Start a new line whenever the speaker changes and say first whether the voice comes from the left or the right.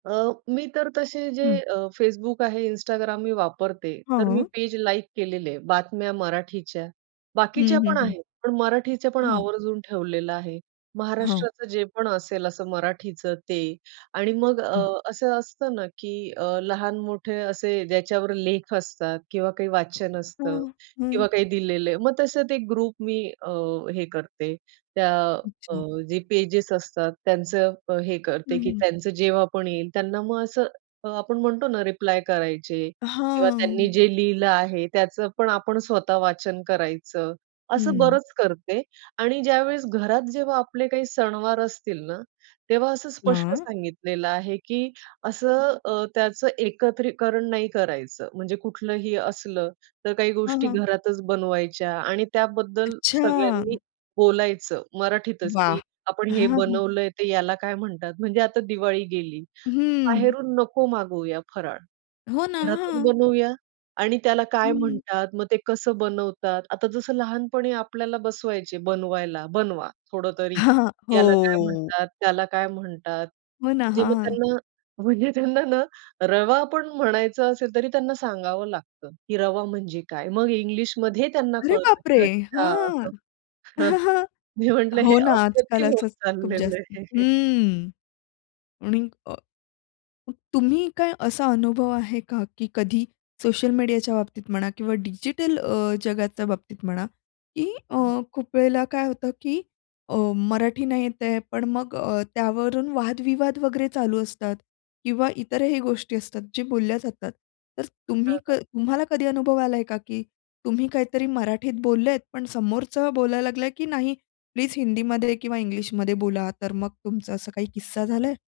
right: अ, मी तर तसे जे
left: हं.
right: अ, Facebook आहे, Instagram मी वापरते, तर मी
left: हो.
right: पेज लाईक केलेले आहे. बातम्या मराठीच्या,
left: हं,
right: बाकीच्या
left: हं,
right: पण
left: हं.
right: आहेत, पण मराठीच्यापण
left: हां.
right: आवर्जून ठेवलेलं आहे.
left: हां.
right: महाराष्ट्राचं जे पण असेल असं मराठीचं ते आणि मग अ,
left: हं.
right: असं असतं ना की अ, लहान-मोठे असे ज्याच्यावर लेख असतात किंवा काही वाचन असतं
left: हां. हं.
right: किंवा काही दिलेलं आहे, मग तसंच एक ग्रुप मी अ, हे करते. त्या अ,
left: अच्छा.
right: जे पेजेस असतात त्यांचं अ, हे
left: हं,
right: करते की
left: हं.
right: त्यांचं जेव्हा पण येईल त्यांना मग असं अ, आपण म्हणतो ना रिप्लाय करायचे किंवा त्यांनी
left: हां.
right: जे लिहिलं आहे त्याचंपण आपण स्वतः वाचन करायचं, असं
left: हं.
right: बरंच करते आणि ज्यावेळेस घरात जेव्हा आपले काही सणवार असतील ना, तेव्हा असं स्पष्ट
left: हां.
right: सांगितलेलं आहे, की असं अ, त्याचं एकत्रीकरण नाही करायचं. म्हणजे कुठलंही असलं तर काही
left: हां,
right: गोष्टी
left: हां.
right: घरातच बनवायच्या आणि त्याबद्दल सगळ्यांनी
left: अच्छा.
right: बोलायचं मराठीतच
left: वाह!
right: की आपण
left: हां,
right: हे
left: हां.
right: बनवलंय. ते याला काय म्हणतात. म्हणजे आता दिवाळी गेली.
left: हं.
right: बाहेरून नको मागवूया फराळ,
left: हो ना.
right: घरातून
left: हां.
right: बनवूया आणि त्याला काय
left: हं.
right: म्हणतात, मग ते कसं बनवतात? आता जसं लहानपणी आपल्याला बसवायचे बनवायला, बनवा. थोडं तरी
left: हां.
right: याला काय
left: हो.
right: म्हणतात, त्याला काय म्हणतात.
left: हो ना,
right: म्हणजे
left: हां,
right: मग
left: हां.
right: त्यांना म्हणजे त्यांना ना रवा पण म्हणायचं असेल तरी त्यांना सांगावं लागतं, की रवा म्हणजे काय? मग इंग्लिशमध्ये त्यांना
left: अरे
right: कळतं
left: बापरे!
right: की
left: हां.
right: अच्छा, मी म्हटलं "हे
left: हो ना. आजकाल
right: अप्रतिम होत
left: असंच खूप
right: चाललेलं
left: जास्त
right: आहे."
left: हं आणि अ, तुम्ही काय असा अनुभव आहे का की कधी सोशल मीडियाच्या बाबतीत म्हणा किंवा डिजिटल अ, जगाच्या बाबतीत म्हणा, की अ,
right: हां.
left: खूप वेळेला काय होतं की अ, मराठी नाही येत आहे, पण मग अ, त्यावरून वादविवाद वगैरे चालू असतात किंवा इतरही गोष्टी असतात जे बोलल्या जातात. तर तुम्ही
right: हां,
left: क
right: हां.
left: तुम्हाला कधी अनुभव आलाय का की तुम्ही काहीतरी मराठीत बोललेत, पण समोरचं बोलायला लागला की नाही प्लीज हिंदीमध्ये किंवा इंग्लिशमध्ये बोला. तर मग तुमचं असं काही किस्सा झालाय?